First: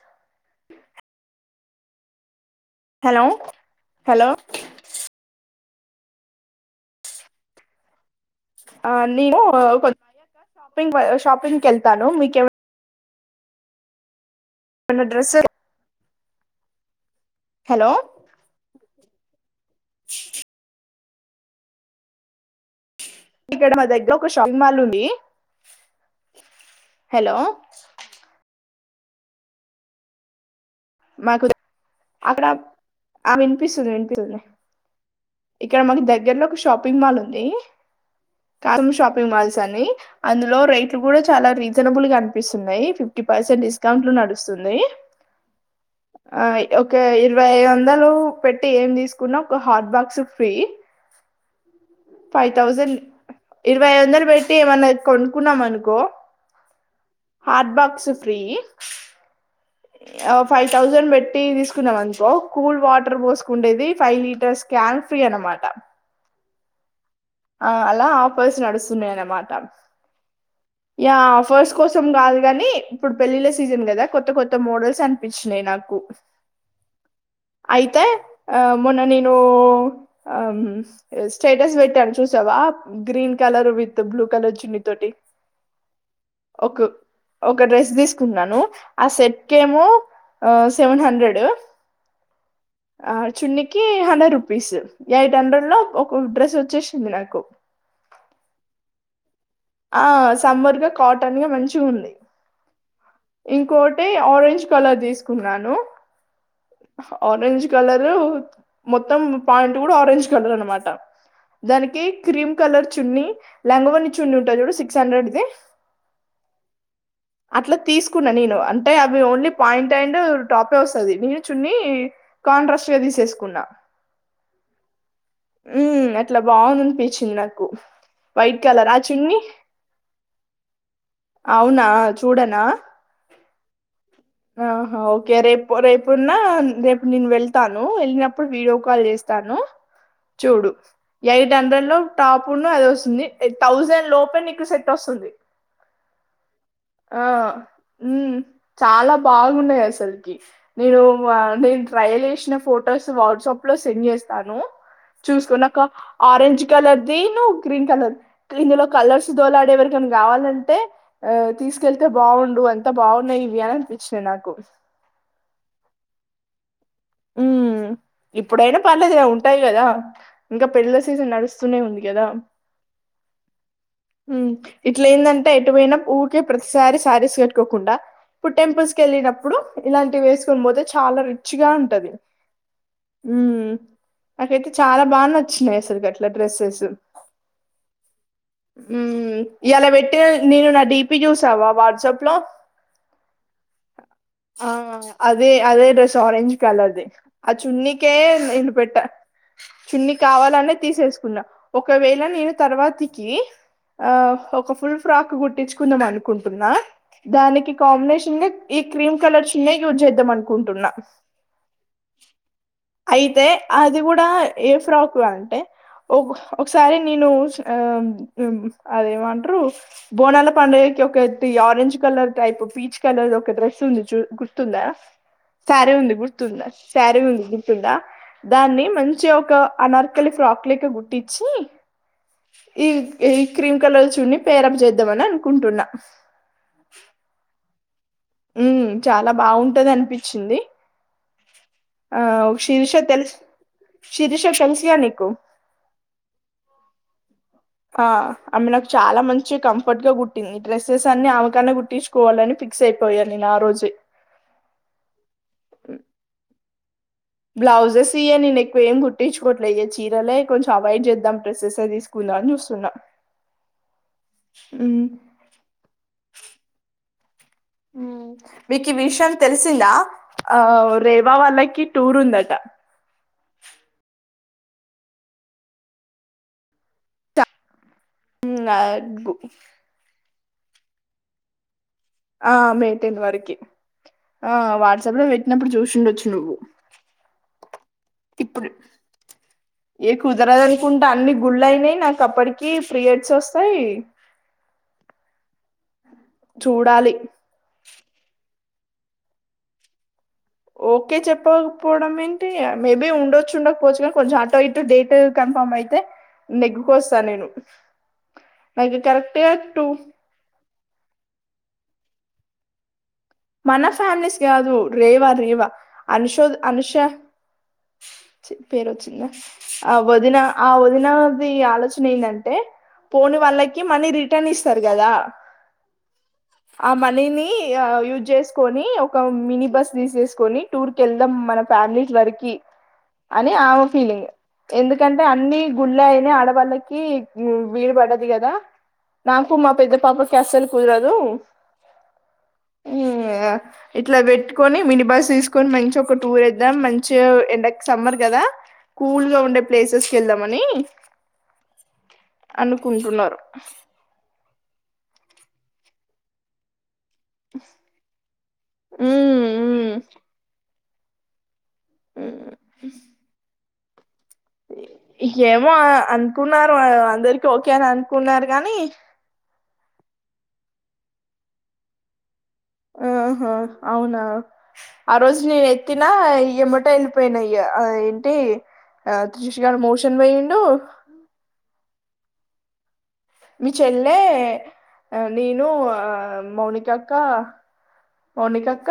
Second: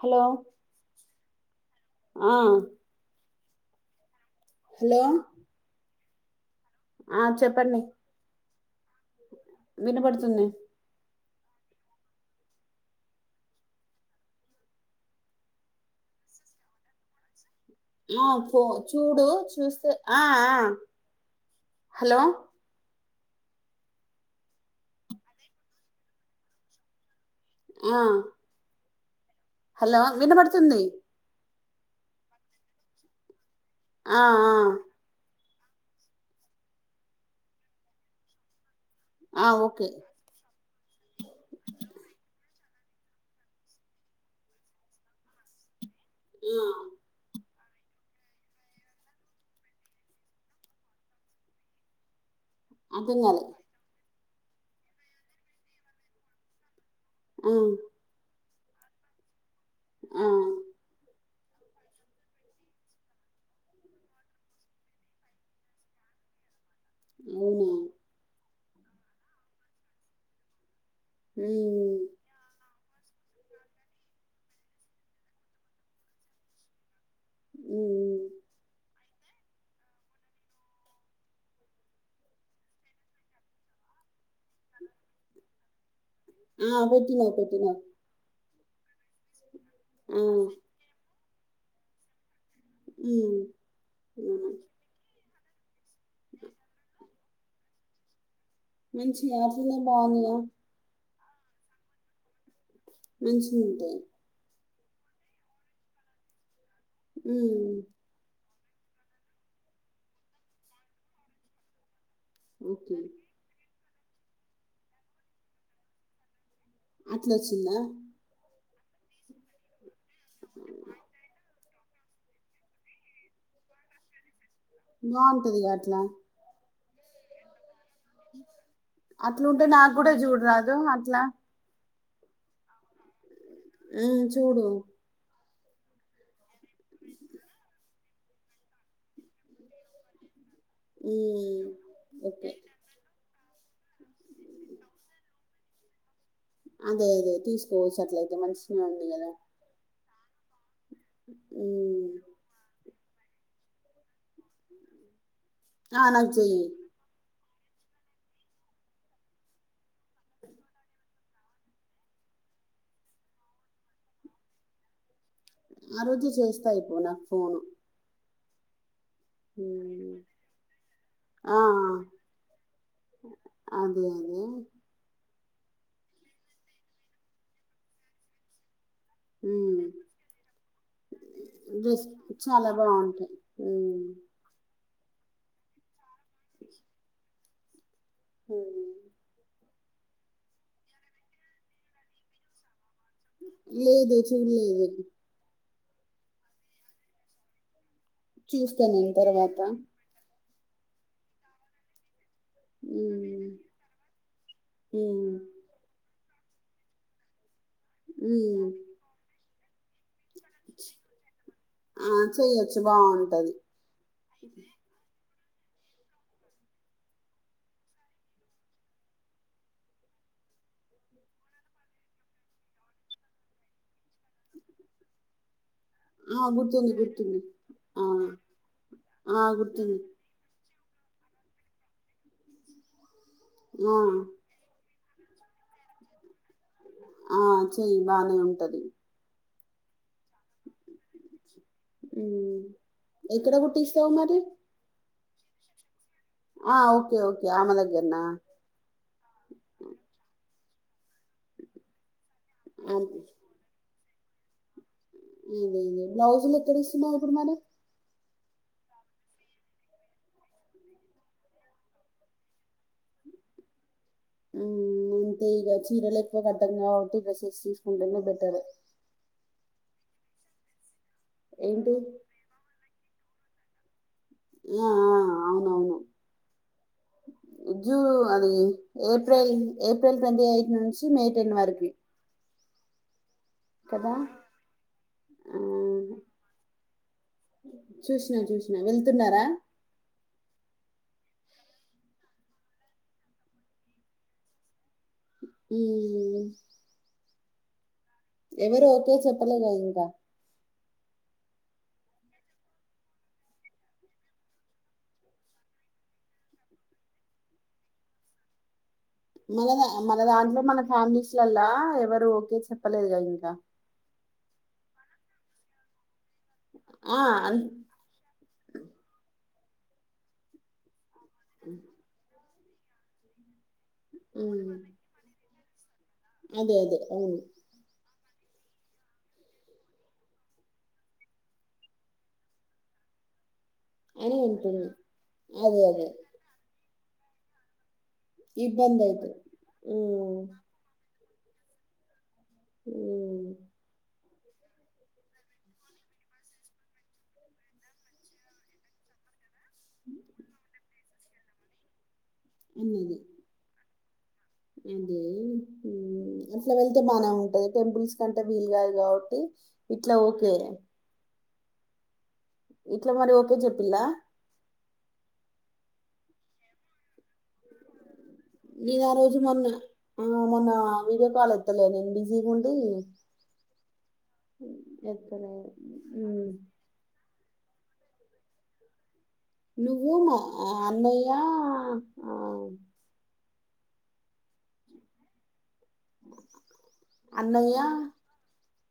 Hello ఆ hello hello ఆ చెప్పండి ఆ నీను [inaudible] వినబడుతుంది షాపింగ్ [inaudible] షాపింగ్కెళ్తాను మీకేవ [unintelligible] డ్రెస్ హలో ఆ పో చూడు చూస్తే ఆ ఆ హలో ఇక్కడ మా దగ్గర ఒక షాపింగ్ మాల్ ఉంది హలో ఆ హలో వినబడుతుంది మాకు అక్కడ అ పిసుంది ఆ ఆ [unintelligible] ఇక్కడ మాకు దగ్గర్లో ఒక షాపింగ్ మాలుంది కారం షాపింగ్ ఆ మాల్స్ అని ఓకే అందులో రేట్లు కూడా చాలా రీజనబుల్ గా అనిపిస్ తున్నయ్ ఫిఫ్టీ పర్సెంట్ డిస్కౌంట్ లో నడుస్తుంది ఆ ఒకే ఇరవైయ వందలు పెట్టి ఏం తీసుకున్నా ఒక hot box free five thousand అర్థం కాలే ఇరవై వందలు పయ్ అయితే ఏమన్నా కొనుకున్నామనుకో ఆ హార్డ్ బాక్స్ ఫ్రీ ఆ ఫైవ్ థౌజండ్ పెట్ టీ వీ తీసుకున్నాం అనుకో కూల్ వాటర్ పోసుకుండేది ఫైవ్ లీటర్స్ క్యాన్ ఫ్రీ అన్నమాట. అవునా ఆ అలా ఆఫర్స్ నడుస్తున్నాయి అన్నమాట యా ఆఫర్స్ మ్మ్ కోసం గాదు గాని ఇప్పుడు పెళ్ళిళ్ళ సీజన్ గదా కొత్త కొత్త మోడల్స్ ‌అనిపిచినయి నాకు అయితే మ్మ్ ఆ మొన్న నిను అమ్ స్టేటస్ పెట్టాను చూసావా green colour with blue colour చున్నీతోటి ఆ ఒక పెట్టినావ్ ఒక పెట్టినావ్ డ్రెస్ తీసుకున్నాను ఆ సెట్ కేము ఆ సెవెన్ హండ్రెడ్ యే ఆ మ్మ్ చున్నీకి హండ్రెడ్ అవునా రూపీస్ ట్రెండెడ్ లో ఒక డ్రెస్ వచ్చేసింది నాకు మంచి క్లాస్ ఉంది ఆ బానె సమ్మర్ గా కాటన్ గా మంచిగ ఉన్నాయి మంచిగుంటాయి ఇంకోటి ఆరెంజ్ కలర్ తీసుకున్నాను ఆరెంజ్ మ్మ్ కలర్ మొత్తం పాయింట్ కూడ ఆరెంజ్ కలర్ అనమాట దానికి క్రీమ్ కలర్ ఓకే చున్ని లంగ ఒని చున్నీ చూడు సిక్స్ హండ్రెడ్ ది అట్లా అట్ల వచ్చిందా తీసుకున్న నేను అ అంటే అవి ఓన్లీ పాయింట్ అండ్ టాపే వస్తది నేను చున్ని కాంట్రాస్ట్ గా తీసేసుకున్నా బాగుంటదిగా అట్లా ఉమ్ అట్ల బాగుంది మీ చిన్నకు అట్ల ఉంటే నాకు కూడా చూడరాదు అట్లా అవునా చూడనా ఉమ్, చూడు ఆహ ఓకె రేప్ పొరైపున్నా రేప్ నేను వెళ్తాను ను వెళ్ళినప్పుడు వీడియో కాల్ చేస్తాను చూడు ఎయిట్ ఉమ్, హండ్రెడ్ లో టాప్ ఓకే ను అది వస్తుంది థౌజెండ్ లోపే నీకు సెట్ వస్తుంది అదే ఆ అదే తీసుకోవచ్చు ఉమ్ అట్లయితే మంచిగా ఉంది చాల కదా బాగున్నాయి అసలు గిఫ్ నేను నేను ఉమ్, ట్రయెల్ యేసిన ఫోటో అ్ర వాట్సాప్ లో సెండ్ చేస్తాను చూసుకున్నాక ఆ, నాకు చెయ్యి ఆరెంజ్ కలర్దిి నువ్వు క్రీమ్ కలర్ ఇందులో కలర్స్ దోలాడేవరికన్నా కావాలంటే ఆ తీసుకెళ్తే బావుండు అంతా బాగున్నాయి ఇవి అని అనిపించినాయి నాకు ఆ రోజు తీసేస్ కయిపో నకు ఫ ఇప్పుడైన పర్లేదు ఉంటాయి గదా ఇంకా పెళ్ళల సీజన్ ఆ, నడుస్తూనే ఉంది కదా అదే అదే ఇట్లేదంట్ ఎటువోయ్న ఊకె ప్రతిసారి సారిస్ వెట్టుకోకుండ ఇపు టెంపుల్స్ కెళ్ళినప్పుడు ఉమ్, ఇలాంటివి వేసొని పోతే చాలా రిచ్ గా ఉ చాలా బాగుంటయ్ నాకైతే చాలా బాగ్ నచ్చినాయి అసల్ గట్ డ్రెస్సెస్ ఉమ్. హ్మ్ ఇయాలా పెట్టిన నేను నా డిపి చూసావా వాట్సాప్ లో లేదు ఆ చూడలేదు అదే అదే స్ ఆరంజ్ కలర్ ది ఆ చున్ని ఏ నేను చూస్తా పెట్ట తర్వాత చున్ని కావాల్ నే తీసేస్కున్నా ఒకవేళ నేను తర్వాతికి ఉమ్, ఆ ఒక ఫుల్ ఫ్రాక్ ఉమ్, కుట్టించుకుందాం అనుక్ కుంటున్నా దానికి కాంబినేషన్ ఉమ్. ఈ క్రీమ్ కలర్ [unintelligible] మనుకుంటున్నా ఆ, చెయ్యొచ్చు అయితే బాగుంటుంది అది గుడా ఏ ఫ్రాక్ అంటే ఒకసారి నేను అదేమంట్రు బోనాల పడుగకి ఒక orange colour type peach colour ఒక డ్రెస్ ఉంది గుర్తుందా సారీ ఉంది ఆ! తుందా గుర్తుంది. శారీ గుర్తుంది. ఉంది దగుతుందా ఆ! దాన్ని మంచిగా ఆ! ఒక గుర్తుంది. అనార్కలి ఫ్రాక్ క గుట్టించి ఈ ఈ క్రీమ్ ఆ! కలర్ చున్ని పేరప్ చేద్ న అనుకుంటున్నా ఆ చెయ్ బానే ఉంటుంది టది అనిపిచింది ఆ హ్మ్. శీర్ష తెల్స్ ఎక్కడ కుట్టిస్తావు మరి? శిరీష తెల్స్ గా నీకు ఆ ఓకే ఓకే ఆమె ఆ దగ్గరనా? ఆమె నాకు చాలా మంచి కంఫర్ట్ గా కుట్టింది డెస్సెస్సన్నీ ఆమెకాన్నా కుట్టించ పోవాలని ఫిక్స్ అయిపోయా నేన్ ఆ రోజే ఇదేదో బ్లౌజ్లే తిడిస్ ఉమా ఎక్కుడున్నాడు తీయని నెక్ ఏం కుట్టించ్కోట్లే ఏ చీరలే కొంచం అవాయిడ్ జేద్దాం డ్రస్సెస్సే తీసుకుందాం అని జుస్తున్నా ఉమ్ అంతేగా చీరల్ ఎక్కువ కట్టం కాబ్బటి డ్రసే ఆ మికి విషం తెలిసిందా ఆ వుర్ రేవా వాళ్ళకి ఏంటి టూర్ ఉందట ఏ ఆ అవునవును ఉద్ జూ అది ఉమ్, ఏప్రెల్ ఏప్రెల్ ట్వంటీ ఎయిట్ నుంచి మే టెన్ వరకు ఆ మే టెన్ వరుకి ఆ వాట్సాప్ లో పెట్నప్పుడు చూసిండొచ్చు నువ్వు చూస్నా ఇప్పుడు చూస్నా వెళ్తున్నారా కుంట అన్ని గుళ్ అయినై నాక్ అప్పటికి ప్రీయడ్స్ ఒస్తాయి ఊ చూడాలి ఎవరు ఓకే చెప్పలేగ ఇంకా ఓకే చెప్పక్పోడం ఏంటి యా మేబి ఉండొచ్చు ఉండకపోవచ్చు గా కొంచం అటో ఇట్ డేటు కన్ఫామ్ అయితే నెగ్గుకొస్తా నేను నాకి కరెక్ట్గా టు ఫ్యామ్లీస్లలో ఎవరు ఓకే చెప్పలేదు గద్ మన ఫ్యామ్లీస్ త్యాదు రేవా రేవా అనుషోద్ అనుషా ఆ! అన్ చి పేరు వొచ్చిందా ఆ ఒదిన ఆ ఒదినా నీ ఆలోచన ఏంటండ్ టే పోనీ వాళ్ళక్ కి మనీ రిటన్ హ్మ్. ఇస్తరు గదా అదే. ఆ అదే. అవును. మనినీ ఆ యూజ్ చేసుకొని ఒక మినీ బస్ తీసేసుకొని టూర్ కెళ్దాం మన ఫ్యామిలీస్ వరకి అని ఫీలింగ్ అని ఉంటుంది. ఎందుకంటే అన్ని అదే. గుళ్ళ అదే. అయినే ఆడవాల్ల కి వీర బాట అది కదా ఇబ్బందయితది. నాకు మా పెద్ద పాప కి హ్మ్. అసలు కుదరదు హ్మ్. ఇట్లా పెట్టుకొని మినీ బస్ తీసుకొని మంచి ఒక టూర్ యేద్దాం మంచిగా ఎండకి సమ్మర్ కదా కూల్ గా ఉండే ప్లేసెస్కి ఎళ్దామని అన్నది. అనుకుంటున్నారు అట్లా వె తే బానే ఉంటది టెంపుల్స్ కంటే వీలుగాదు కాబట్టి మ్మ్ ఇట్లా ఓకే మ్మ్ ఇట్లా మరి ఓకే చెప్ ప్పిల్లా ఏమో అనుకున్నారు అందరికి ఓకే అని అ నేను ఆ రోజు మొన్న ఆ మొన్న వీడియో కాల్ ఎత్తలే నేను బి ఆహా అవునా ఆ రోజు నేను ఎక్కలేదు ఎత్తినా మ్మ్ ఈ ఎమ్మటే వెళ్ళిపోయినాయి ఆ ఏంటి ఆ త్రిషుగాడు మోషన్ పోయిండు ఓ మీ చెల్లె నేను ఆ మౌనికా అక్కా అన్నయ్య మౌనిక క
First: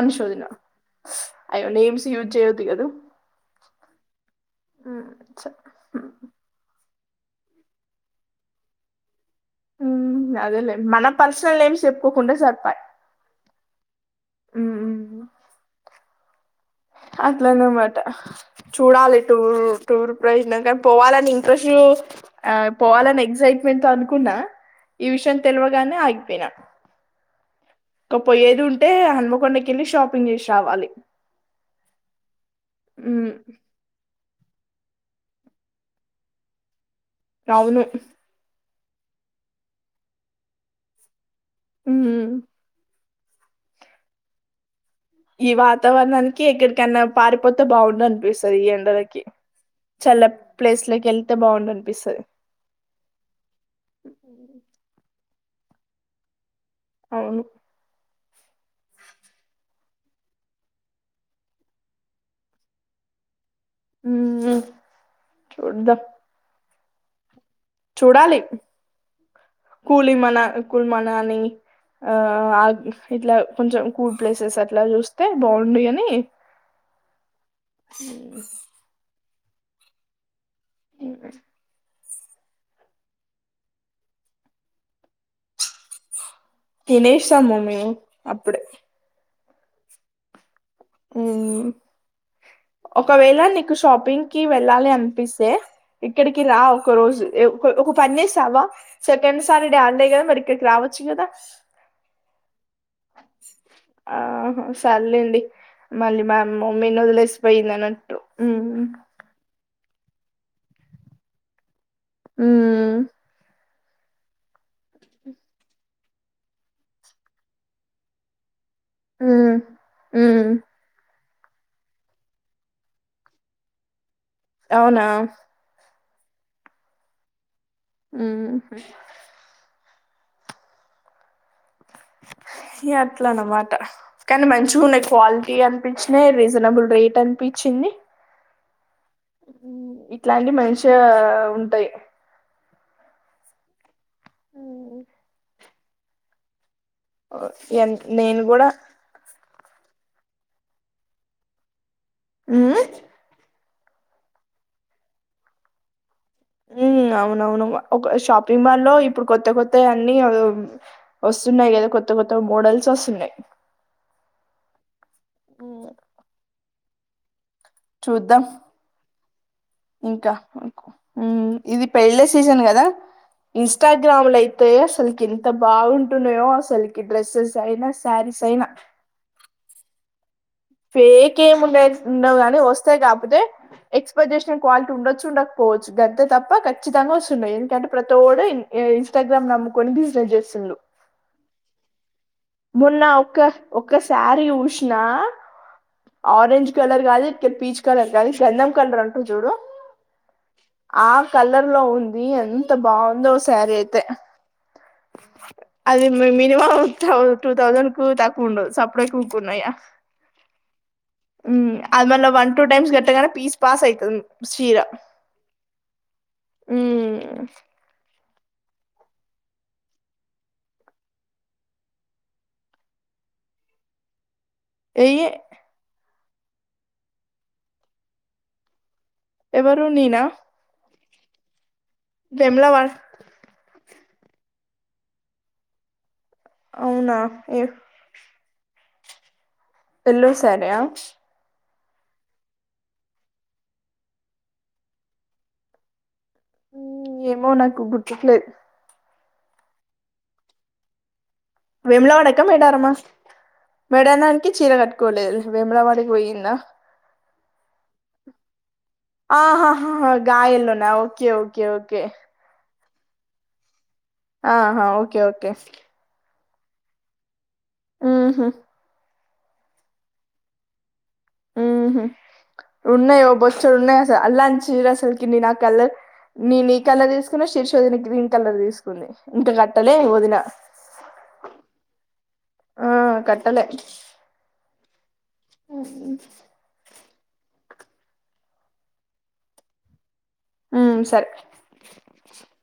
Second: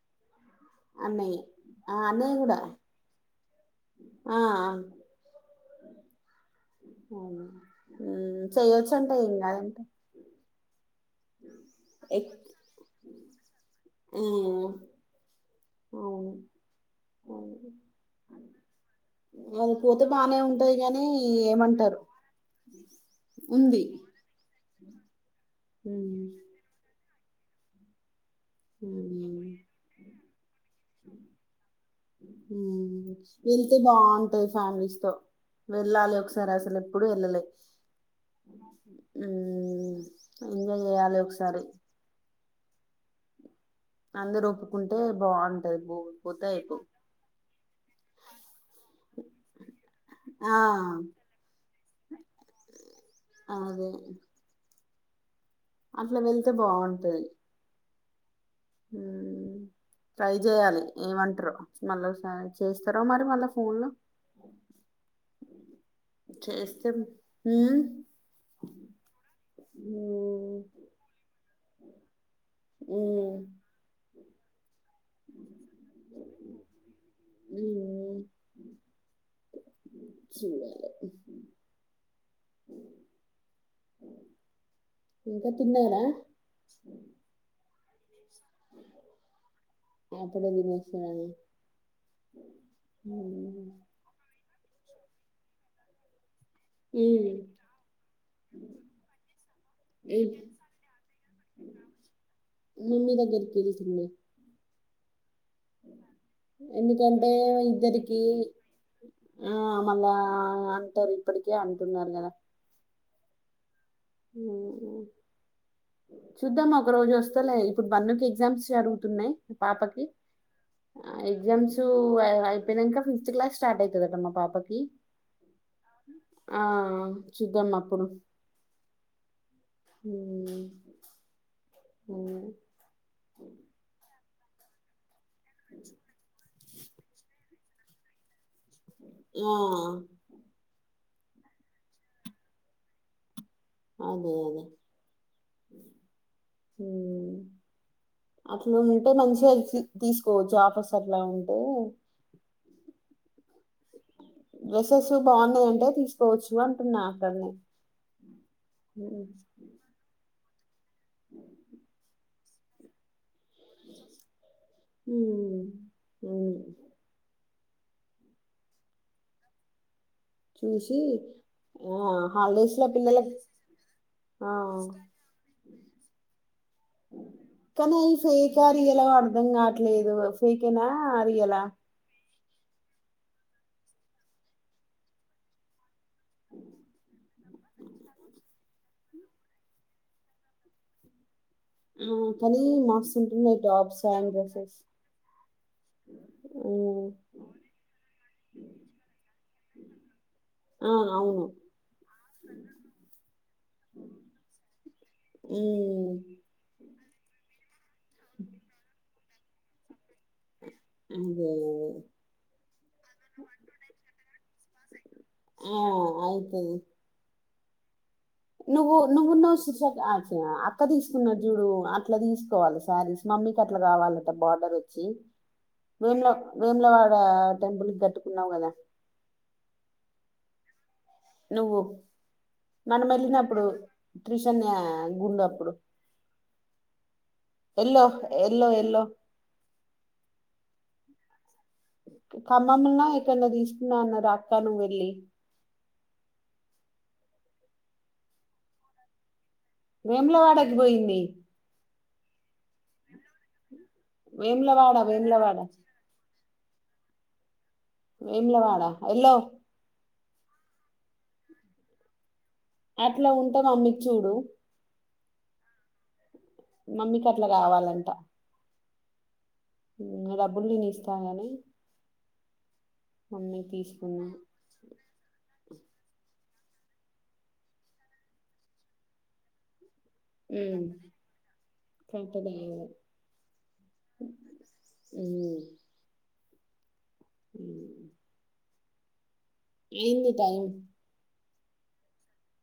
అనూశోదిన అన్నయ్య అయ్యో ఆ నేమ్స్ యూజ్ అన్నయ్య కూడా చేయ్యొద్దు కదు ఆ ఆ [unintelligible] హ్మ్ చెయ్యొచ్చంట ఏం కాదంట అదేలే మన పర్స్ నేమ్స్ ఎక్ చెప్పుకోకుంటె సరిపాయ్ మ్మ్ అవును అట్ల అవును అనమాట చూడాలి టూర్ అది పోతే టూర్ బానే ప్రజ ఉంటది కానీ గానీ పోవాలని ఇంట్రెస్ట్ ఏమంటారు ఆ పోవాలని ఉంది ఎక్సైట్మెంట్ తో అనుకున్నా ఈ విష తెలవగానే మ్మ్ ఆగిపోయినా ఇక పోయేది ఉంటే మ్మ్ హన్మకొండకి ఎళ్ళి షాపింగ్ చేసి రావాలి టే ఫ్యామిలీస్ తో వెళ్ళాలి ఒకసారి అసలు ఎప్పుడు ఎల్లలే అవును ఎంజాయ్ చేయాలి ఒక హ అంద రూపు ఈ వాతావరణానికి ఎక్కడికన్నా పారిపోతే బాగుండ అనిపిస్తుది ఈ ఎండలకి చల్ల ఆ ప్లేస్ లోకి వెళ్తే బాగుండ అనిపిస్తుంది అదే అట్లా వెల్ అంతే బాగుంటాయి అవును ట్రై చేయాలి ఏమంటారు మళ్ళారి చేస్తారో మరి మళ్ళా ఫోన్ లో ఉ చూడద చేస్త చూడాలి కూళ మనా ఉమ్, కుల్ మనాని అ ఇలా ఉమ్, కొంచ కూల్డ్ ప్లేసస్ టలు తె బడు ఎని స ఇ ఇంక తిన్నారా తినేసా మమ్మీ అప్పుడే అప్పుడే తిను హ్మ్ ఒకవేళ నేను నీకు షాపింగ్ కి వెళ్ళాలి అనిపిస్తే ఇక్కడికి రా ఒక మీ రోజు ఒక పని చేస్తావా సెకండ్ సాటర్డే హాలిడే కదా మరి ఇక్కడికి రావచ్చు కదా మీ దగ్గరికి వెళ్తున్నా ఆహా చాల్లేండి మళ్ళీ మా మమ్మీని ఎందుకంటే వదిలేసిపోయింది అన్నట్టు ఇద్దరికి హ్మ్ ఆ మళ్ళ అంటారు ఇప్పటికే అంట హ్మ్ హ్మ్ చూద్దామా ఒక రోజు వస్తలే ఇప్పుడు బన్నుకి ఎగ్జామ్స్ జరుగుతున్నాయి హ్మ్. పాపకి హ్మ్. ఎగ్జామ్స్ అయిపోయినంక ఫిఫ్త్ క్లాస్ స్టార్ట్ అవుతుదట మా పాపకి అవునా ఆ చూద్దామా ఉమ్మ్ హూ ఊ ఏ అట్లనమాట కానీ మంచివున్నయ్ క్వాలిటీ అనిపించినాయి రీజనబుల్ రేట్ అనిపి చింది ఆ, ఉమ్మ్ ఇట్లాంటి మనిషి తే ఉంటాయి అదే అదే ఉమ్, ఈ యన్ నేను కూడా తి తీసుకోవచ్చు ఆపసర్లంటే మ్మ్ ఆ డ్రెస్సెస్ బాగున్నాయి అఉటే తీస్ ఉమ్ అవునవును ఒక షాపింగ్ మాల్ లో ఇప్పుడు ఉమ్, కొత్త కొత్త అన్నీ [unintelligible] హ్మ్ వస్తున్నాయి కదా కొత్త గొ తో మోడల్స్ వొస్తున్నాయి ఉమ్మ్ ఉమ్మ్ హ్మ్ చూద్దాం ఇంకా చూసి ఉమ్మ్ ఇది ఆ పెళ్ళి సీజన్ హాలిడేస్ కదా లో పిల్లలకి ఇంస్టాగ్రామ్ లో ఆ అయితే అసలుకి ఎంత బాగుంటున్నయో అసలుకి డ్రెస్సెస్ అయినా కానీ అవి శారీస్ ఫేకా అయినా రియలా అర్ధం కావట్లేదు ఫేకేనా ఫేక్ రియలా ఏముండది ఉందన్ ను వస్తే కాకపోతే ఎక్స్పెక్ట్ చేసిన క్వాలిటీ ఉండొచ్చు ఉండకపోవచ్చు గంతే తప్ప ఖచ్చితంగా వస్తున్నాయి ఎందుకంటే ప్రతోడు ఇన్స్టాగ్రామ్ నమ్ముకొని బిజినెస్ చేస్తుండు ఉమ్మ్ మొన్న ఒక్క ఒక్క శారీ డ్రెస్సెస్ చుసిన ఆరెంజ్ కలర్ ఉమ్, కాదు ఇక్కడ పీచు కలర్ కాదు గంధం కలర్ అంటరు చూడు ఆ కలర్ లో ఉంది ఎంత బావుందో అస్ తారి అయితే అది ఉమ్, మినిమం [unintelligible] టూ తౌసన్ కు తక్కువ ఉండదు సప్డై ఇంకున్నయా అదే ఉమ్మ్ అది మళ్ళ వన్ టూ టైమ్స్ కట్టగానే పీస్ పాస్ అయితుంది చీర ఆ అయితది నువ్వు నువ్వున్నవు [unintelligible] అక్క తీసుకున్నది చూడు అట్ల తీసుకోవాలి శారీస్ మమ్మీకి అట్ల కావాలి తే బార్డర్ వొచ్చి ఎయ్యి వేముల మేములవాడ టెంపుల్ కి గట్టుకున్నావ్ కదా ఎవరు నీనా నువ్వు వా మనం వెళ్ళినప్పుడు క్రిష్ అన్నయ్య గుండు అప్పుడు అవునా ఏ ఎల్లో ఎల్లో ఎల్లో ఎల్లో శారి యా ఖమ్మం లనో ఎక్కనో తీసుకున్నావ్ అన్నారు అక్క నువ్వు వెళ్లి మ్మ్ ఏమో నాకు గుర్తుకులేద్ వేములవాడకి బోయింది వేములవాడక మేడారమా మేడానానికి చీర వేములవాడ కట్టుకోలేదు వేములవాడ వేమలవాడికి వోయిందా వెములవాడ ఆహా హ గయలున్నా ఓకే ఓకే ఓకే అట్లా ఉంటాం అమ్మ ఆహా ఓకే ఓకే ఎస్ మమ్మీ క అట్లా కావాలంట ఉహు డబుల్ ని నిస్త ఉహుమ్ ఉన్నయ్ ఓ మమ్మీ బొచ్చడున్నాయ్ అసల్ తీసుకున్నా అల్లాంట్చీరసల్కి నినా ఆ కలర్ నిన్ ఈ కలర్ తీస్కున్నా శిర్షోదినె గ్రీన్ కలర్ తీస్కుంది ఇంకా గట్టల్ లే వొదినఉమ్ కరెక్ట్ కట్టలే అహ ఉమ్ ఏన్ది టైమ్ ఉమ్, సరే